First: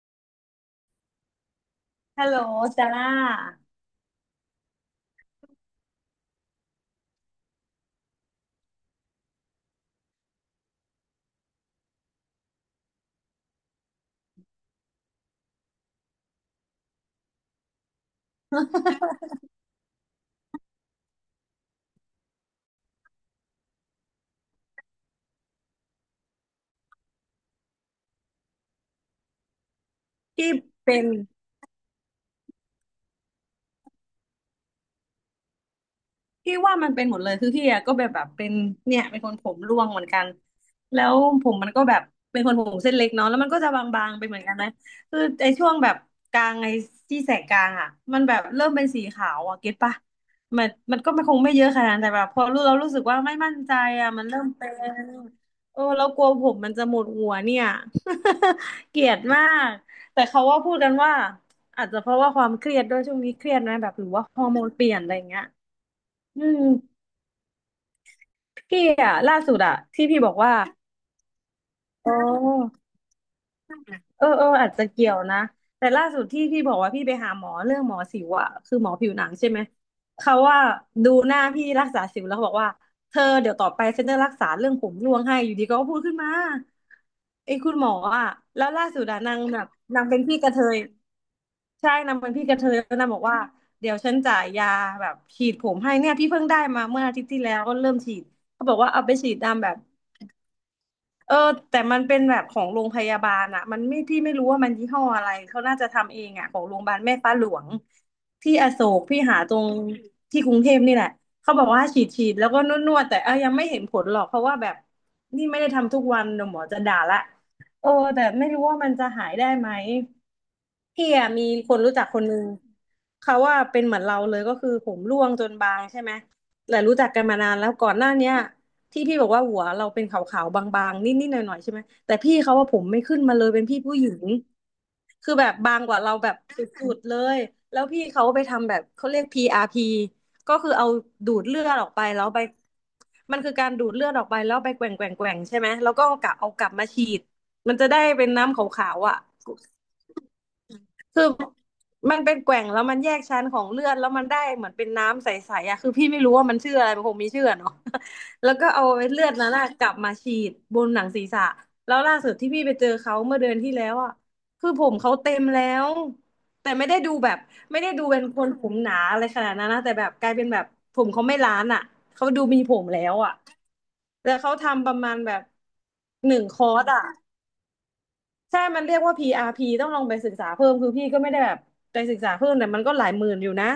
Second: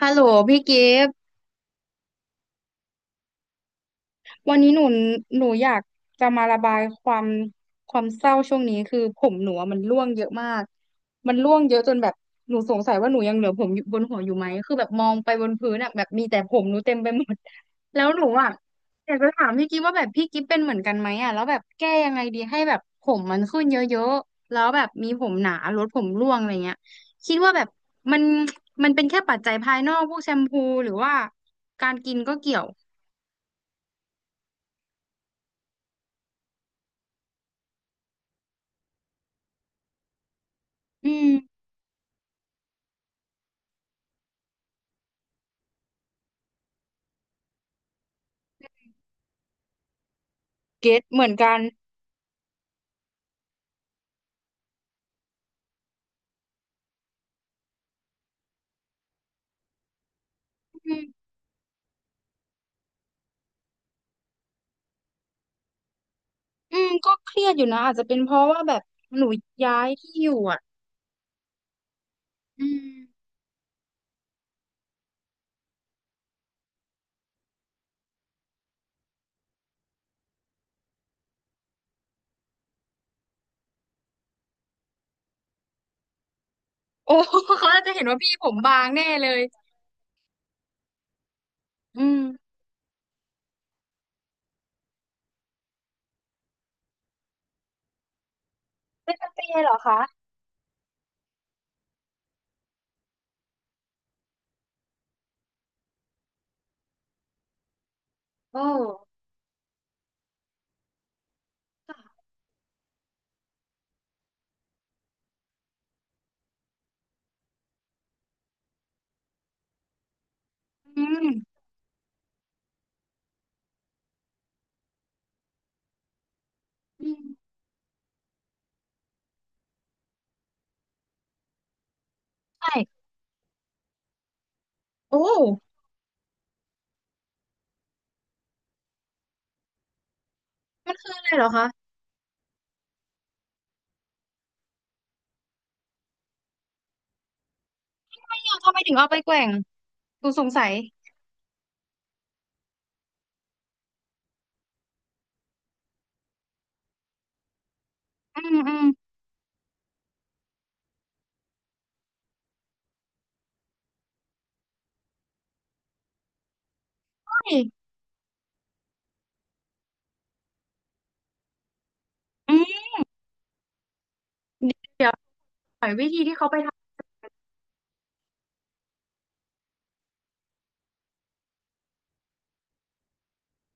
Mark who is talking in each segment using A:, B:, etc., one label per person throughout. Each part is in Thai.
A: ฮัลโหลพี่กิฟต์
B: ฮัลโหลซาร่า
A: วันนี้หนูอยากจะมาระบายความเศร้าช่วงนี้คือผมหนูอะมันร่วงเยอะมากมันร่วงเยอะจนแบบหนูสงสัยว่าหนูยังเหลือผมอยู่บนหัวอยู่ไหมคือแบบมองไปบนพื้นอ่ะแบบมีแต่ผมหนูเต็มไปหมด แล้วหนูอ่ะอยากจะถามพี่กิฟต์ว่าแบบพี่กิฟต์เป็นเหมือนกันไหมอ่ะแล้วแบบแก้ยังไงดีให้แบบผมมันขึ้นเยอะๆแล้วแบบมีผมหนาลดผมร่วงอะไรเงี้ยคิดว่าแบบมันมันเป็นแค่ปัจจัยภายนอกพวกแชม
B: ที่
A: พูหรือ
B: เป็น
A: ว่าการกินก็เกี่ยว
B: พี่ว่ามันเป็นหมดเลยคือพี่อะก็แบบเป็นเนี่ยเป็นคนผมร่วงเหมือนกันแล้
A: อื
B: ว
A: ม
B: ผมมันก็แบบเป็นคนผมเส้นเล็กเนาะแล้วมันก็จะบางๆไปเหมือนกันนะคือไอ้ช่วงแบบกลางไอ้ที่แสกกลางอะมันแบบเริ่มเป็นสีขาวอะเก็ตปะมัน
A: เก็
B: มัน
A: ต
B: ก็
A: เห
B: ไม่
A: มือ
B: ค
A: น
B: งไม่
A: กัน
B: เยอะขนาดนั้นแต่แบบพอรู้เรารู้สึกว่าไม่มั่นใจอะมันเริ่มเป็นเออเรากลัวผมมันจะหมดหัวเนี่ย เกลียดมากแต่เขาว่าพูดกั
A: อื
B: น
A: ม
B: ว่าอาจจะเพราะว่าความเครียดด้วยช่วงนี้เครียดนะแบบหรือว่าฮอร์โมนเปลี่ยนอะไรอย่างเงี้ยอืม
A: อืมก็เครียดอยู่นะอาจจะเป็นเพราะว่าแบ
B: พี่
A: บ
B: อ่ะ
A: หนู
B: ล่าสุดอะ
A: ย้าย
B: ที่
A: ที่
B: พี่
A: อ
B: บ
A: ยู่
B: อกว่า
A: อ่ะ
B: อ๋
A: อื
B: อ
A: ม
B: เอออาจจะเกี่ยวนะแต่ล่าสุดที่พี่บอกว่าพี่ไปหาหมอเรื่องหมอสิวอะคือหมอผิวหนังใช่ไหมเขาว่าดูหน้าพี่รักษาสิวแล้วเขาบอกว่าเธอเดี๋ยวต่อไปฉันจะรักษาเรื่องผมร่วงให้อยู่ดีก็พูดขึ้นมา
A: โอ้
B: ไอ้
A: เขา
B: คุณ
A: อา
B: ห
A: จ
B: ม
A: จะ
B: อ
A: เห็นว่า
B: อะ
A: พี่ผม
B: แล้ว
A: บา
B: ล่า
A: ง
B: สุ
A: แน่
B: ดอะ
A: เล
B: นา
A: ย
B: งแบบนางเป็นพี่กระเทยใช่
A: อื
B: นา
A: ม
B: งเป็นพี่กระเทยแล้วนางบอกว่าเดี๋ยวฉันจ่ายยาแบบฉีดผมให้เนี่ยพี่เพิ่งได้มาเมื่ออาทิตย์ที่แล้วก็เริ่มฉีดเขาบอกว่าเอาไป
A: เป็นส
B: ฉีด
A: เปร
B: ตาม
A: ย์
B: แบ
A: เหรอ
B: บ
A: คะ
B: เออแต่มันเป็นแบบของโรงพยาบาลอะมันไม่พี่ไม่รู้ว่ามันยี่ห้ออะไรเขาน่าจะทำเองอะของโรงพยาบาลแม่ฟ้าหลวงที่
A: โอ้
B: อโศกพี่หาตรงที่กรุงเทพนี่แหละเขาบอกว่าฉีด
A: ค่ะ
B: ฉีดแล้วก็นวดแต่เออยังไม่เห็นผลหรอกเพราะว่าแบบนี่ไม่ได้ทำทุกวันเดี๋ยวหมอจะด่าละเออแต่ไม่รู้ว่ามันจะหายได้ไหม
A: อื
B: พี่
A: ม
B: อะมีคนรู้จักคนนึงเขาว่าเป็นเหมือนเราเลยก็คือผมร่วงจนบางใช่ไหมแต่รู้จั
A: อื
B: ก
A: ม
B: กันมานานแล้วก่อนหน้าเนี้ย ที่พี่บอกว่าหัวเราเป็นขาวๆบางๆนิดๆหน่อยๆใช่ไหมแต่พี่เขาว่าผมไม่
A: ใช่
B: ขึ้นมาเลยเป็นพี่ผู้หญิง
A: โอ้
B: คือแบบบางกว่าเราแบบสุดๆเลยแล้วพี่เขาไปทำแบบเขาเรียก PRP ก็คือเอา
A: มันคืออะไร
B: ดู
A: เห
B: ด
A: รอ
B: เลื
A: คะ
B: อดออกไปแล้วไปมันคือการดูดเลือดออกไปแล้วไปแกว่งใช่ไหมแล้วก็เอากลับมาฉีดมันจะได้เป็น
A: ไม่เอา
B: น้ำข
A: ทำไม
B: า
A: ถึง
B: ว
A: เอา
B: ๆ
A: ไป
B: อ่ะ
A: แกว่งหนูสงสัย
B: คือมันเป็นแกว่งแล้วมันแยกชั้นของเลือดแล้วมันได้เหมือนเป็นน้ำใสๆอ่ะคือพี่ไม่รู้ว่ามันชื่ออะไรมันคงมีชื่ออะเนาะ
A: อื
B: แล้ว
A: ม
B: ก็
A: อื
B: เอา
A: ม
B: ไอ้เลือดนั้นอะกลับมาฉีดบนหนังศีรษะแล้วล่าสุดที่พี่ไปเจอเขาเมื่อเดือนที่แล้วอ่ะคือผมเขาเต็มแล้วแต่
A: ใช่
B: ไม่ได้ดูเป็นคนผมหนาอะไรขนาดนั้นนะแต่แบบกลายเป็นแบบผมเขาไม่ล้านอ่ะเขาดู
A: อื
B: มีผม
A: ม
B: แล้วอ่ะแล้วเขาทำประ
A: เดี๋
B: มา
A: ยว
B: ณแบบ
A: หน่อยวิธี
B: ห
A: ที่
B: นึ่ง
A: เขา
B: ค
A: ไป
B: อร์ส
A: ท
B: อ่ะ ใช่มันเรียกว่า PRP ต้องลองไปศึกษาเพิ่มคือพี่ก็ไม่ได้แบบไปศึกษาเพิ่มแต่มันก็หลายหมื่นอยู่นะ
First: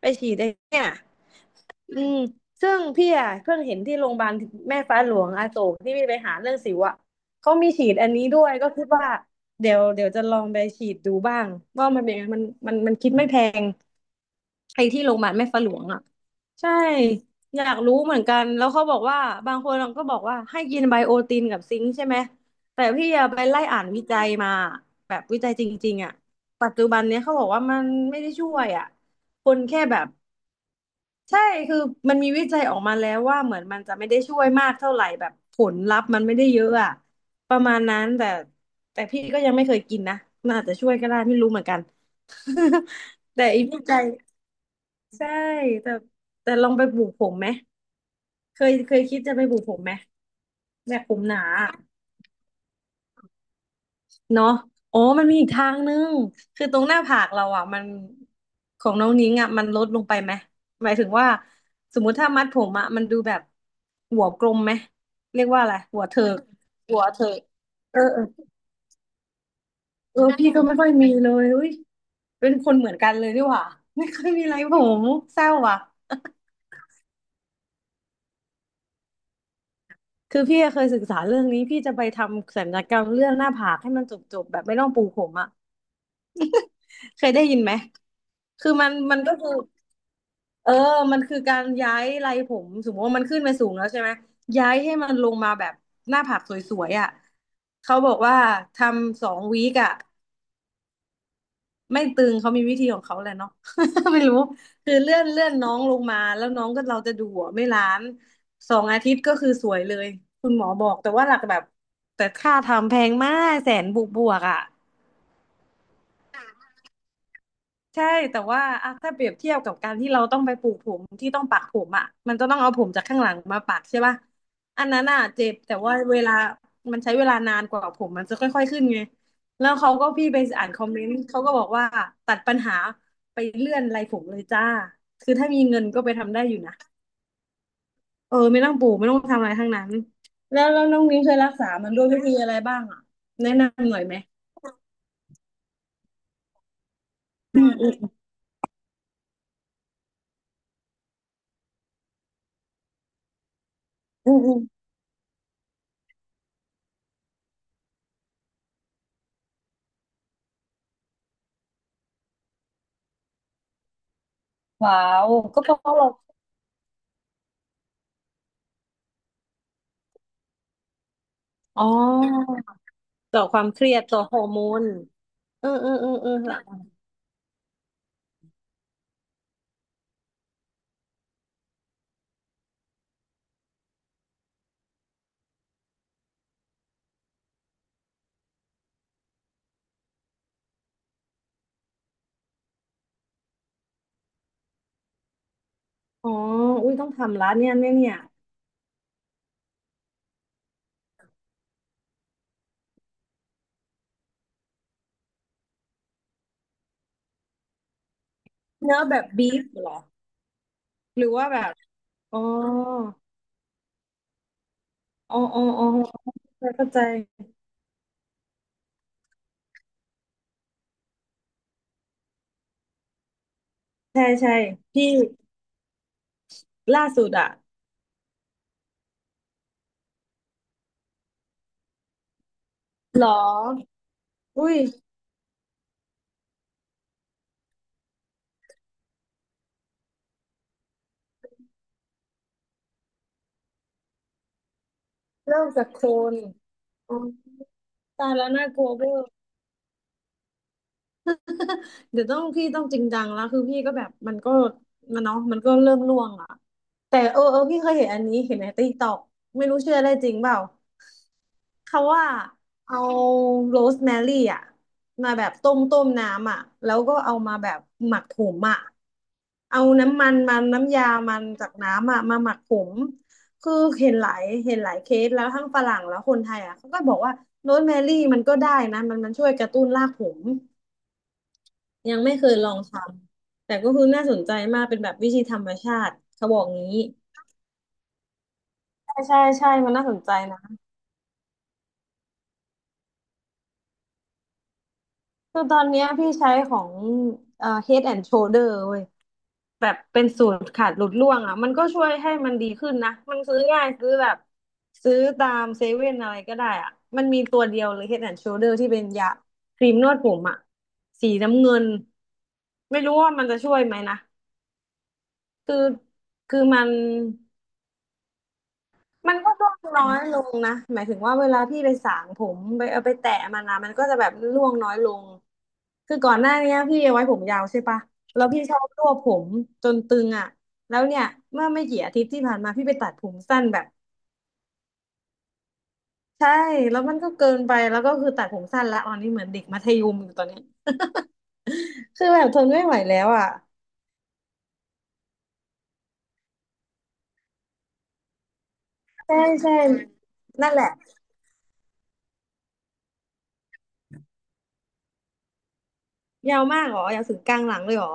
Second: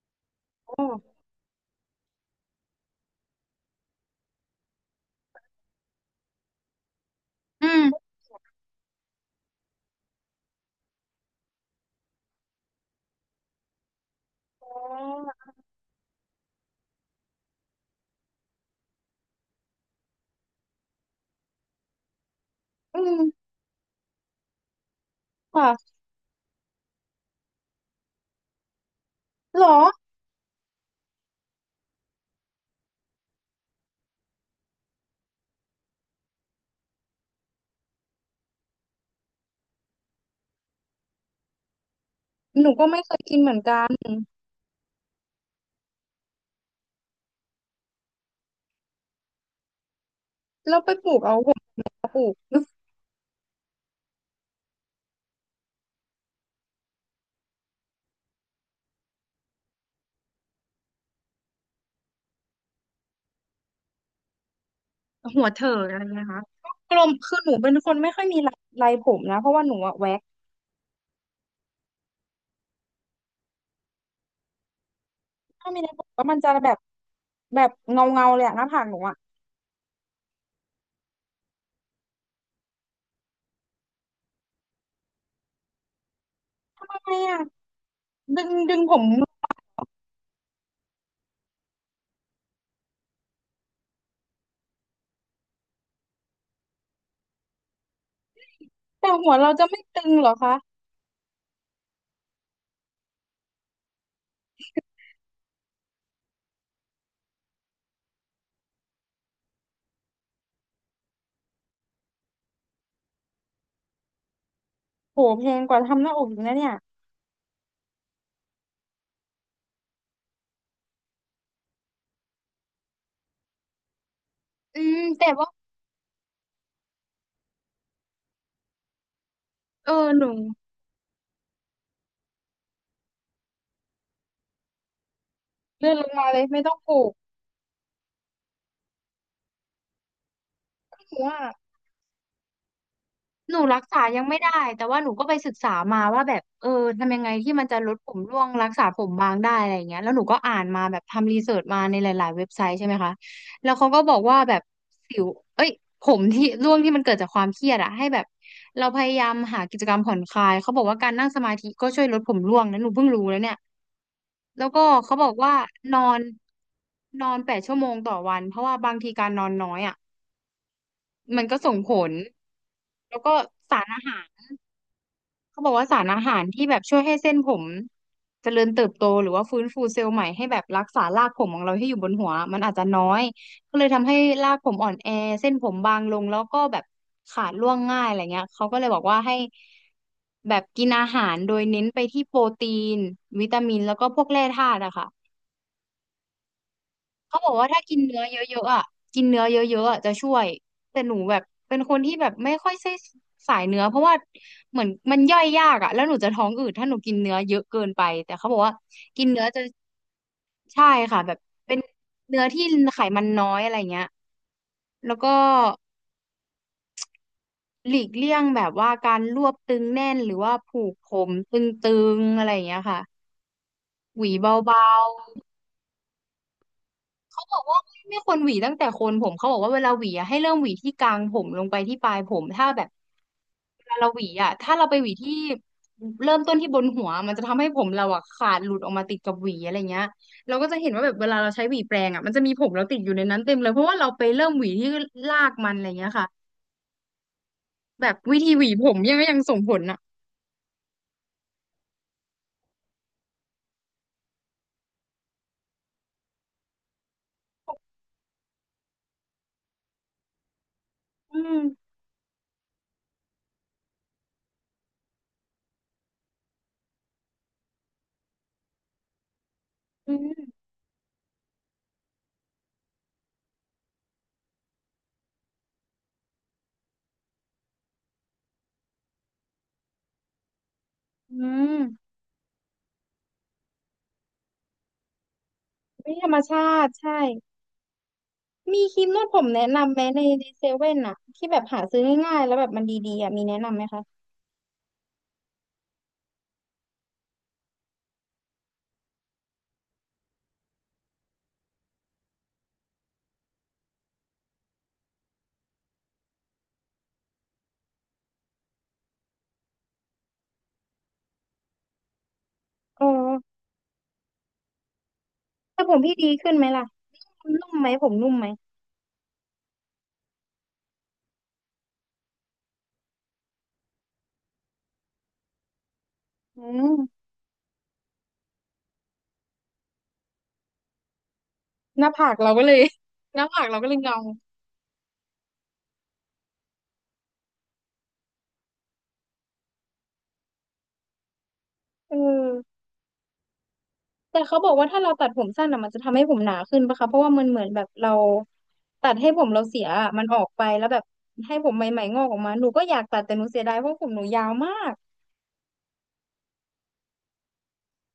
B: ไปฉีดไอ้
A: ำ
B: เนี่ย
A: โอ้
B: อืมซึ่งพี่อ่ะเพิ่งเห็นที่โรงพยาบาลแม่ฟ้าหลวงอโศกที่พี่ไปหาเรื่องสิวอ่ะ เขา
A: อื
B: มี
A: ม
B: ฉีดอันนี้ด้วยก็คิดว่าเดี๋ยวจะลองไปฉีดดูบ้างว่ามันเป็นยังไงมันคิดไม่แพง ไอ้ที่โรงพยาบาลแม่ฟ้าหลวงอ่ะใช่อยากรู้เหมือนกันแล้วเขาบอกว่าบางคนก็บอกว่าให้กินไบโอตินกับซิงค์ใช่ไหมแต่
A: อื
B: พี่อะ
A: ม
B: ไปไล่อ่านวิจัยมาแบบวิจัยจ
A: ค่ะ
B: ริงๆอ่ะปัจจุบันเนี้ยเขาบอกว่ามันไม่ได้ช่วยอ่ะคน
A: หรอ
B: แค่แบบใช่คือมันมีวิจัยออกมาแล้วว่าเหมือนมันจะไม่ได้ช่วยมากเท่าไหร่แบบผลลัพธ์มันไม่ได้เยอะอ่ะประมาณนั้นแต่แต่พี่ก็ยังไม่เคยกินนะมันอาจจะช่วยก็ได้ไม่รู้เหมือนกัน
A: หนูก็ไม่เคยกิ น
B: แต่
A: เหมือน
B: อีก
A: กั
B: วิ
A: น
B: จัย ใช่แต่แต่ลองไปปลูกผมไหมเคยคิดจะไปปลูกผมไหม
A: แล้วไป
B: แบบ
A: ป
B: ผ
A: ลู
B: ม
A: ก
B: ห
A: เอา
B: นาอะ
A: ปลูก
B: เนาะอ๋อมันมีอีกทางนึงคือตรงหน้าผากเราอ่ะมันของน้องนิ้งอ่ะมันลดลงไปไหมหมายถึงว่าสมมุติถ้ามัดผมอ่ะมันดูแบบหัวกลมไหมเรี
A: หั
B: ย
A: ว
B: กว่า
A: เถิ
B: อะไร
A: กอะ
B: หั
A: ไร
B: ว
A: น
B: เถิ
A: ง
B: ก
A: คะก
B: หั
A: ล
B: ว
A: ม
B: เถิ
A: คือ
B: ก
A: หนูเป็นค
B: เอ
A: น
B: อ
A: ไม่
B: เอ
A: ค่อ
B: อ
A: ยมีลายผมนะเพราะว่าหนูอะแว็
B: เอ
A: ก
B: อพี่ก็ไม่ค่อยมีเลยอุ้ยเป็นคนเหมือนกันเลยดีกว่าไม่ค่อยมีไรผมเศร้า
A: ถ้า
B: ว่ะ
A: มีลายผมก็มันจะแบบแบบเงาเงาเลยอะหน้าผากหนูอะ
B: คือพี่อะเคยศึกษาเรื่องนี้พี่จะไปทำศัลยกรรมเรื่องหน้าผากให้มันจบๆแบบไม่ต้องปูผมอะ
A: ทำไม
B: เคย
A: อะ
B: ได้ยินไหม
A: ดึง
B: คือมั
A: ผ
B: น
A: ม
B: มันก็คือเออมันคือการย้ายไรผมสมมติว่ามันขึ้นไปสูงแล้วใช่ไหมย้ายให้มันลงมาแบบหน้าผากสวยๆอ่ะเขาบอกว่าท
A: แต่
B: ำส
A: หั
B: อ
A: ว
B: ง
A: เรา
B: วี
A: จะ
B: ค
A: ไม่
B: อ่ะ
A: ตึงเหรอคะ
B: ไม่ตึงเขามีวิธีของเขาแหละเนาะ ไม่รู้คือเลื่อนน้องลงมาแล้วน้องก็เราจะดูหัวไม่ล้านสองอาทิตย์ก็คือสวยเลยคุณหมอบอกแต่ว่าหลักแบบแต่ค่าทำแพงมากแสนบวกบวกอ่ะ
A: โหแพงกว่าทำหน้าอกอีกนะเนี่ย
B: ใช่แต่ว่าอ่ะถ้าเปรียบเทียบกับการที่เราต้องไปปลูกผมที่ต้องปักผมอ่ะมันจะต้องเอาผมจากข้างหลังมาปักใช่ป่ะ
A: อื
B: อัน
A: ม
B: นั้นอ่ะ
A: แต่
B: เจ็
A: ว่า
B: บแต่ว่าเวลามันใช้เวลานานกว่าผมมันจะค่อยๆขึ้นไงแล้ว
A: เอ
B: เขา
A: อ
B: ก็
A: ห
B: พี่
A: นู
B: ไปอ่านคอมเมนต์เขาก็บอกว่าตัดปัญหาไปเลื่อนไรผมเลยจ้าคือถ้ามีเงิน
A: เลื่อน
B: ก็
A: ล
B: ไป
A: งมา
B: ทำ
A: เล
B: ได้
A: ย
B: อยู่
A: ไม่ต้อ
B: นะ
A: งปลูก
B: เออไม่ต้องปลูกไม่ต้องทำอะไรทั้งนั้นแล้วน้องนิ้ง
A: หัว
B: เคยรักษามันด้วยวิธีอะไรบ้างอ่ะแนะ
A: หนูรัก
B: นำหน่
A: ษา
B: อยไหม
A: ยังไม่ได้แต่ว่าหนูก็ไปศึกษามาว่าแบบเออทำยังไงที่
B: อื
A: มัน
B: ม
A: จะ
B: อื
A: ล
B: ม
A: ดผมร่วงรักษาผมบางได้อะไรอย่างเงี้ยแล้วหนูก็อ่านมาแบบทำรีเสิร์ชมาในหลาย ๆ เว็บไซต์ใช่ไหมคะแล้วเขาก็บอก
B: อื
A: ว่า
B: มอื
A: แบ
B: ม
A: บสิวเอ้ยผมที่ร่วงที่มันเกิดจากความเครียดอะให้แบบเราพยายามหากิจกรรมผ่อนคลายเขาบอกว่าการนั่งสมาธิก็ช่วยลดผมร่วงนะหนูเพิ่งรู้แล้วเนี่ยแล้วก็
B: ว้า
A: เขาบ
B: ว
A: อกว่า
B: ก็เพ
A: น
B: ราะ
A: อ
B: เรา
A: นนอน8 ชั่วโมงต่อวันเพราะว่าบางทีการนอนน้อยอ่ะมันก็ส่ง
B: อ๋อ
A: ผลแล้วก็
B: ต่อความ
A: สา
B: เค
A: ร
B: รีย
A: อา
B: ด
A: หา
B: ต่อฮอ
A: ร
B: ร์โมน
A: เขา
B: เอ
A: บ
B: อ
A: อกว่า
B: เออ
A: สาร
B: เออ
A: อา
B: เออ
A: หาร
B: หร
A: ที่แบ
B: อ
A: บช่วยให้เส้นผมเจริญเติบโตหรือว่าฟื้นฟูเซลล์ใหม่ให้แบบรักษารากผมของเราที่อยู่บนหัวมันอาจจะน้อยก็เลยทำให้รากผมอ่อนแอเส้นผมบางลงแล้วก็แบบขาดร่วงง่ายอะไรเงี้ยเขาก็เลยบอกว่าให้แบบกินอาหารโดยเน้นไปที่โปรตีนวิตามินแล้วก็พวกแร่ธาตุอะค่ะ
B: อ๋ออุ้ยต้อง
A: เขา
B: ทำ
A: บ
B: ละ
A: อกว่า
B: เนี่ย
A: ถ้า
B: เนี่ย
A: กิน
B: เนี่ย
A: เนื้อเยอะๆอ่ะกินเนื้อเยอะๆอ่ะจะช่วยแต่หนูแบบเป็นคนที่แบบไม่ค่อยใช่สายเนื้อเพราะว่าเหมือนมันย่อยยากอ่ะแล้วหนูจะท้องอืดถ้าหนูกินเนื้อเยอะเกินไปแต่เขาบอกว่า
B: เนื้อแบ
A: กิ
B: บ
A: นเนื้อ
B: บี
A: จะ
B: ฟเหรอ
A: ใช่ค่ะ
B: หรื
A: แบ
B: อ
A: บ
B: ว่าแบบ
A: เป็น
B: อ๋อ
A: เนื้อที่ไขมันน้อยอะไรเงี้ยแล้วก็
B: อ๋ออ๋ออ๋อเข้าใจ
A: หลีกเลี่ยงแบบว่าการรวบตึงแน่นหรือว่าผูกผมตึงๆอะไรอย่างเงี้ยค่ะ
B: เข้าใจ
A: ห
B: ใช่
A: วีเ
B: ใช่
A: บา
B: พี่ล่าสุด
A: เขา
B: อะ
A: บอกว่าไม่ควรหวีตั้งแต่โคนผมเขาบอกว่าเวลาหวีอะให้เริ่มหวีที่กลางผมลงไปที่ปลายผมถ้าแบบ
B: เหรอ
A: เวลาเราหวีอะ
B: อุ้
A: ถ้า
B: ย
A: เราไปหวีที่เริ่มต้นที่บนหัวมันจะทำให้ผมเราอะขาดหลุดออกมาติดกับหวีอะไรเงี้ยเราก็จะเห็นว่าแบบเวลาเราใช้หวีแปรงอะมันจะมีผมเราติดอยู่ในนั้นเต็มเลยเพราะว่าเราไปเริ่มหวีที่ราก
B: เริ่ม
A: มันอะ
B: จา
A: ไร
B: กโคล
A: เงี้ยค่ะ
B: นอ๋อ
A: แบบ
B: ตาย
A: วิ
B: แล้
A: ธี
B: ว
A: ห
B: น่า
A: วี
B: ก
A: ผ
B: ลัว
A: ม
B: เวอร์
A: ยังส่งผลอะ
B: เดี๋ยวต้องพี่ต้องจริงจังแล้วคือพี่ก็แบบมันก็มันเนาะมันก็เริ่มร่วงอ่ะแต่เออเออพี่เคยเห็นอันนี้เห็นในติ๊กต็อกไม่รู้เชื่อได้จริงเปล่า
A: อืม
B: เขาว่าเอาโรสแมรี่อ่ะมาแบบต้มน้ำอ่ะแล้วก็เอามาแบบหมักผงอ่ะเอา
A: อื
B: น้ำมั
A: ม
B: นน้ำยามันจากน้ำอ่ะมาหมักผมคือเห็นหลายเคสแล้วทั้งฝรั่งแล้วคนไทยอ่ะเขาก็บอกว่าโรสแมรี่มันก็ได้นะมันช่วยกระตุ้นรากผม
A: อืม
B: ยังไม่เคยลองทำแต่ก็คือน่าสนใจมากเป็นแบบวิธีธรรมชา
A: ไม่
B: ติ
A: ธรรม
B: เขาบ
A: ชา
B: อก
A: ติ
B: งี้
A: ใช่ มีครีม
B: ใช่
A: นวดผ
B: ใช่
A: มแนะ
B: ใช่มั
A: นำ
B: น
A: ไหม
B: น่าสน
A: ใน
B: ใจ
A: ใน
B: นะ
A: เซเว่นอะที่แบบหาซื้อง่ายๆแล้วแบบมันดีๆอะมีแนะนำไหมคะ
B: คือตอนเนี้ยพี่ใช้ของHead and Shoulder เว้ยแบบเป็นสูตรขาดหลุดร่วงอ่ะมันก็ช่วยให้มันดีขึ้นนะมันซื้อง่ายซื้อแบบซื้อตามเซเว่นอะไรก็ได้อ่ะมันมีตัวเดียวเลย Head and Shoulder ที่เป็นยาครีมนวดผมอ่ะสีน้ำเงินไม่
A: อ๋อ
B: รู้ว่ามันจะช่วยไหมนะคือ
A: แต่ผมพี่ดีขึ้น
B: คือ
A: ไหม
B: มั
A: ล่ะ
B: น
A: นุ่มไหมผมนุ่มไหม
B: มันก็ร่วงน้อยลงนะหมายถึงว่าเวลาพี่ไปสางผมไปเอาไปแตะมันนะมันก็จะแบบร่วงน้อยลงคือก่อนหน้า
A: อื
B: เนี้ยพี่เอา
A: ม
B: ไว้ผมยาวใช่ปะแล้วพี่ชอบรวบผมจนตึงอ่ะแล้วเนี่ยเมื่อไม่กี่
A: หน้า
B: อาทิต
A: ผา
B: ย์
A: ก
B: ที่
A: เรา
B: ผ่าน
A: ก็เล
B: มา
A: ย
B: พี่ไปตัดผ ม
A: หน้า
B: สั้
A: ผา
B: น
A: กเรา
B: แบ
A: ก็
B: บ
A: เลยเงา
B: ใช่แล้วมันก็เกินไปแล้วก็คือตัดผมสั้นละตอนนี้เหมือนเด็กมัธยมอยู่ตอนเนี้ย
A: เอ
B: คือแบบ
A: อ
B: ทนไม่ไหวแล้วอ่ะ
A: แต่เขาบอกว่าถ้าเราตัดผมสั้นอะมันจะทำให้ผมหนาขึ้นปะคะเพราะว่ามันเหมือนแบบเราตัดให้
B: ใช่
A: ผมเรา
B: ใช่
A: เสียอะมันออกไป
B: นั่นแห
A: แล้ว
B: ละ
A: แบบให้ผมใหม่ๆงอกออกมาหนูก็อยากตัดแต่หนูเสียดายเพราะผมหนูยาวมาก
B: ยาวมากเหรอยาวถึงกลางหลังเลยเหรอ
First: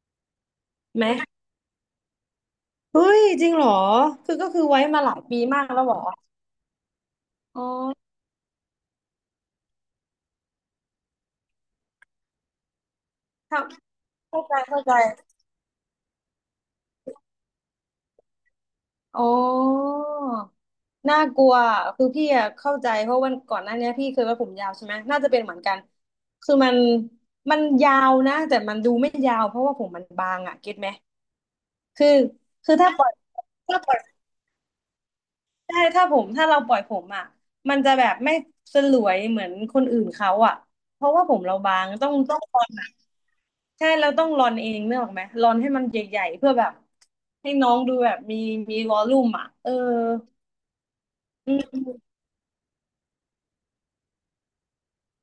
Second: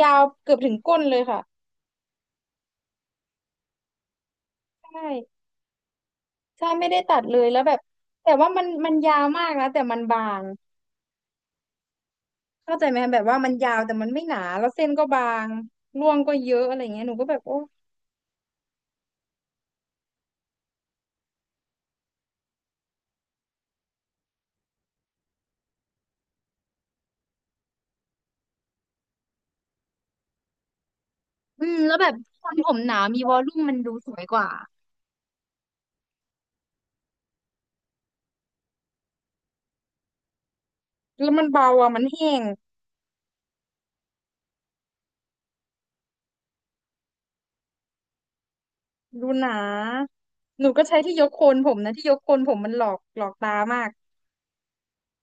A: ยาวเกือบถึงก้น
B: ไหม
A: เลยค่ะ
B: เฮ้ยจริงเหรอคือก็คือไว้
A: ใช่
B: มาหลายปีมากแล้วเหรอ
A: ไม่ได้ตัดเลยแล้
B: อ๋
A: ว
B: อ
A: แบบแต่ว่ามันยาวมากนะแต่มันบางเข้าใจไหมแบบว่ามัน
B: เข้า
A: ยาวแต่มันไม่หนา
B: เข้าใจ
A: แล้ว
B: เข้า
A: เส้น
B: ใจ
A: ก็บางร่วงก็เยอะอะไรเงี้ยหนูก็แบบโอ้
B: อ๋อน่ากลัวอะคือพี่อะเข้าใจเพราะวันก่อนหน้าเนี้ยพี่เคยไว้ผมยาวใช่ไหมน่าจะเป็นเหมือนกันคือมันมันยาวนะ แต่มันดูไม่ยาวเพราะว่าผมมันบางอะเก็ตไหม
A: อืมแล้ว
B: คื
A: แบ
B: อ
A: บทำผ
B: คือ
A: มห
B: ถ้า
A: นา
B: ปล่อย
A: มีวอลลุ่มมัน
B: ถ้าป
A: ดู
B: ล่อย
A: สวยกว่า
B: ใช่ถ้าผมถ้าเราปล่อยผมอะมันจะแบบไม่สลวยเหมือนคนอื่นเขาอะเพราะว่า
A: แล้ว
B: ผม
A: มัน
B: เรา
A: เบา
B: บาง
A: อ่ะมัน
B: ต้อง
A: แห้
B: ต้อง
A: ง
B: ตอน ใช่เราต้องรอนเองเนกออกไหมรอนให้มันใหญ่ๆเพื่อแบบให้น้องดูแบบมีวอลลุ่
A: ดู
B: ม
A: ห
B: อ่ะ
A: นา
B: เออ
A: หนูก็ใช้ที่ยกโค
B: อื
A: นผม
B: ม
A: นะที่ยกโคนผมมันหลอกตามาก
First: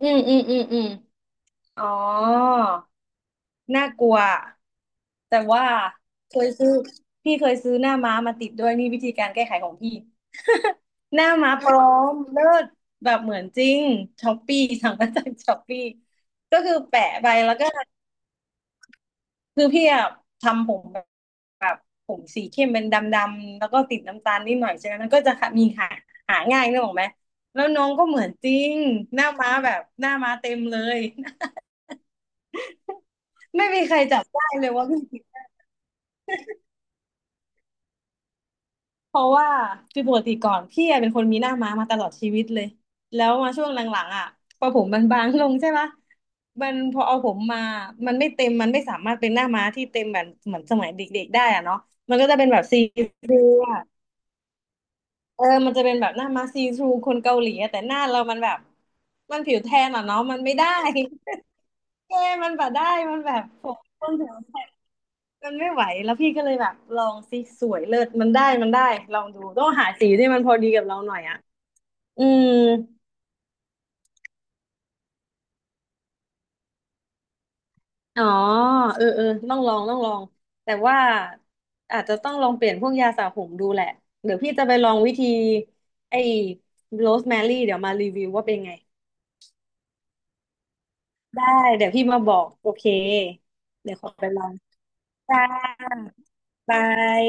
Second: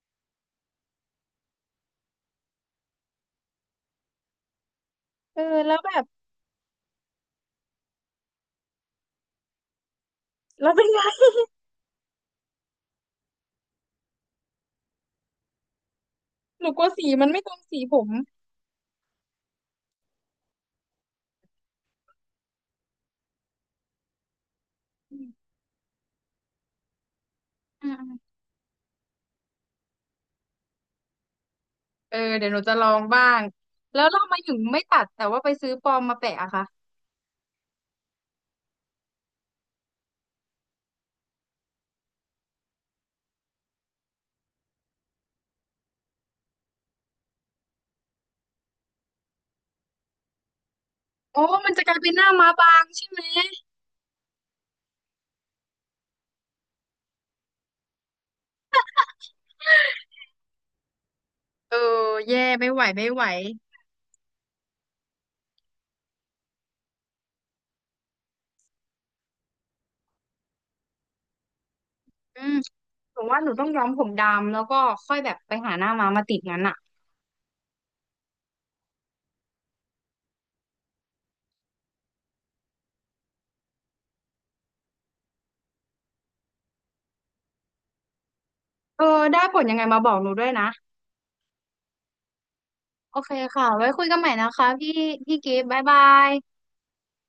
B: อืมอืมอืมอืมอ๋อน่ากลัว
A: เอ
B: แต่
A: อ
B: ว่า
A: แล้วแบบ
B: เคยซื้อพี่เคยซื้อหน้าม้ามาติดด้วยนี่วิธีการแก้ไขของพี่
A: แล้วเป็นไง
B: หน้า ม้าพร้อมเลิศแบบเหมือนจริงช้อปปี้สั่งมาจากช้อปปี้ก็
A: หนู
B: คือ
A: กลัว
B: แปะ
A: สีมั
B: ไป
A: นไม่ต
B: แล้
A: ร
B: ว
A: ง
B: ก็
A: สีผม
B: คือพี่อะทำผมแบบผมสีเข้มเป็นดำๆแล้วก็ติดน้ำตาลนิดหน่อยใช่ไหมมัน
A: อื
B: ก็
A: ม
B: จะมีหาง่ายนึกออกไหมแล้วน้อ
A: อื
B: ง
A: มอื
B: ก็
A: ม
B: เหมือนจริงหน้าม้าแบบหน้าม้าเต็มเลย
A: เออเดี๋ยวหนูจะลองบ้าง
B: ไม่มีใคร
A: แล้วเรา
B: จับ
A: มา
B: ได้
A: อยู่
B: เลย
A: ไม่
B: ว่า
A: ตั
B: พี่
A: ด
B: ติ
A: แต่
B: ด
A: ว่าไปซื้อปลอมมาแปะอะค่ะ
B: เพราะว่าคือปกติก่อนพี่อะเป็นคนมีหน้าม้ามาตลอดชีวิตเลยแล้วมาช่วงหลังๆอ่ะพอผมมันบางลงใช่ปะมันพอเอาผมมามันไม่เต็มมันไม่สามารถเป็นหน้าม้าที่เต็มแบบเหมือนสมัยเด็กๆได้
A: โอ้
B: อะ
A: มัน
B: เนาะ
A: จะกลายเป็น
B: มัน
A: ห
B: ก็
A: น้า
B: จะเป็
A: ม้า
B: นแบบ
A: บา
B: ซี
A: ง
B: ท
A: ใช่ไหม
B: รู เออมันจะเป็นแบบหน้ามาซีทรูคนเกาหลีอะแต่หน้าเรามันแบบมันผิวแทนอ่ะเนาะมันไม่ได้
A: เออ
B: เอ้
A: แย่
B: มันแบ
A: ไม่
B: บ
A: ไหว
B: ได้
A: ไม่
B: มัน
A: ไหว
B: แบบผมต้นแถวแ่มันไม่ไหวแล้วพี่ก็เลยแบบลองสิสวยเลิศมันได้ลองดูต้องหาสีที่มันพอดีกับเราหน่อยอ่ะอื
A: อื
B: ม
A: มถึงว่าหนูต้องย้อมผมดำแล้วก็ค่อยแบบไปหาหน้าม้ามาติดงั้นอ่ะ
B: อ๋อเออเออต้องลองแต่ว่าอาจจะต้องลองเปลี่ยนพวกยาสระผมดูแหละเดี๋ยวพี่จะไปลองวิธีไอ้โรสแมรี่เดี๋ยวมารีวิวว่าเป็นไง
A: เออได้ผลยังไงมาบอกหนูด้วยนะ
B: ได้เดี๋ยวพี่มาบอกโอเค
A: โอเคค่ะ ไว้
B: เดี๋ยว
A: คุ
B: ข
A: ย
B: อ
A: กัน
B: ไป
A: ใหม่
B: ลอ
A: นะ
B: ง
A: คะพี่พี่
B: จ้
A: กิฟต์บ๊ายบา
B: า
A: ย
B: บาย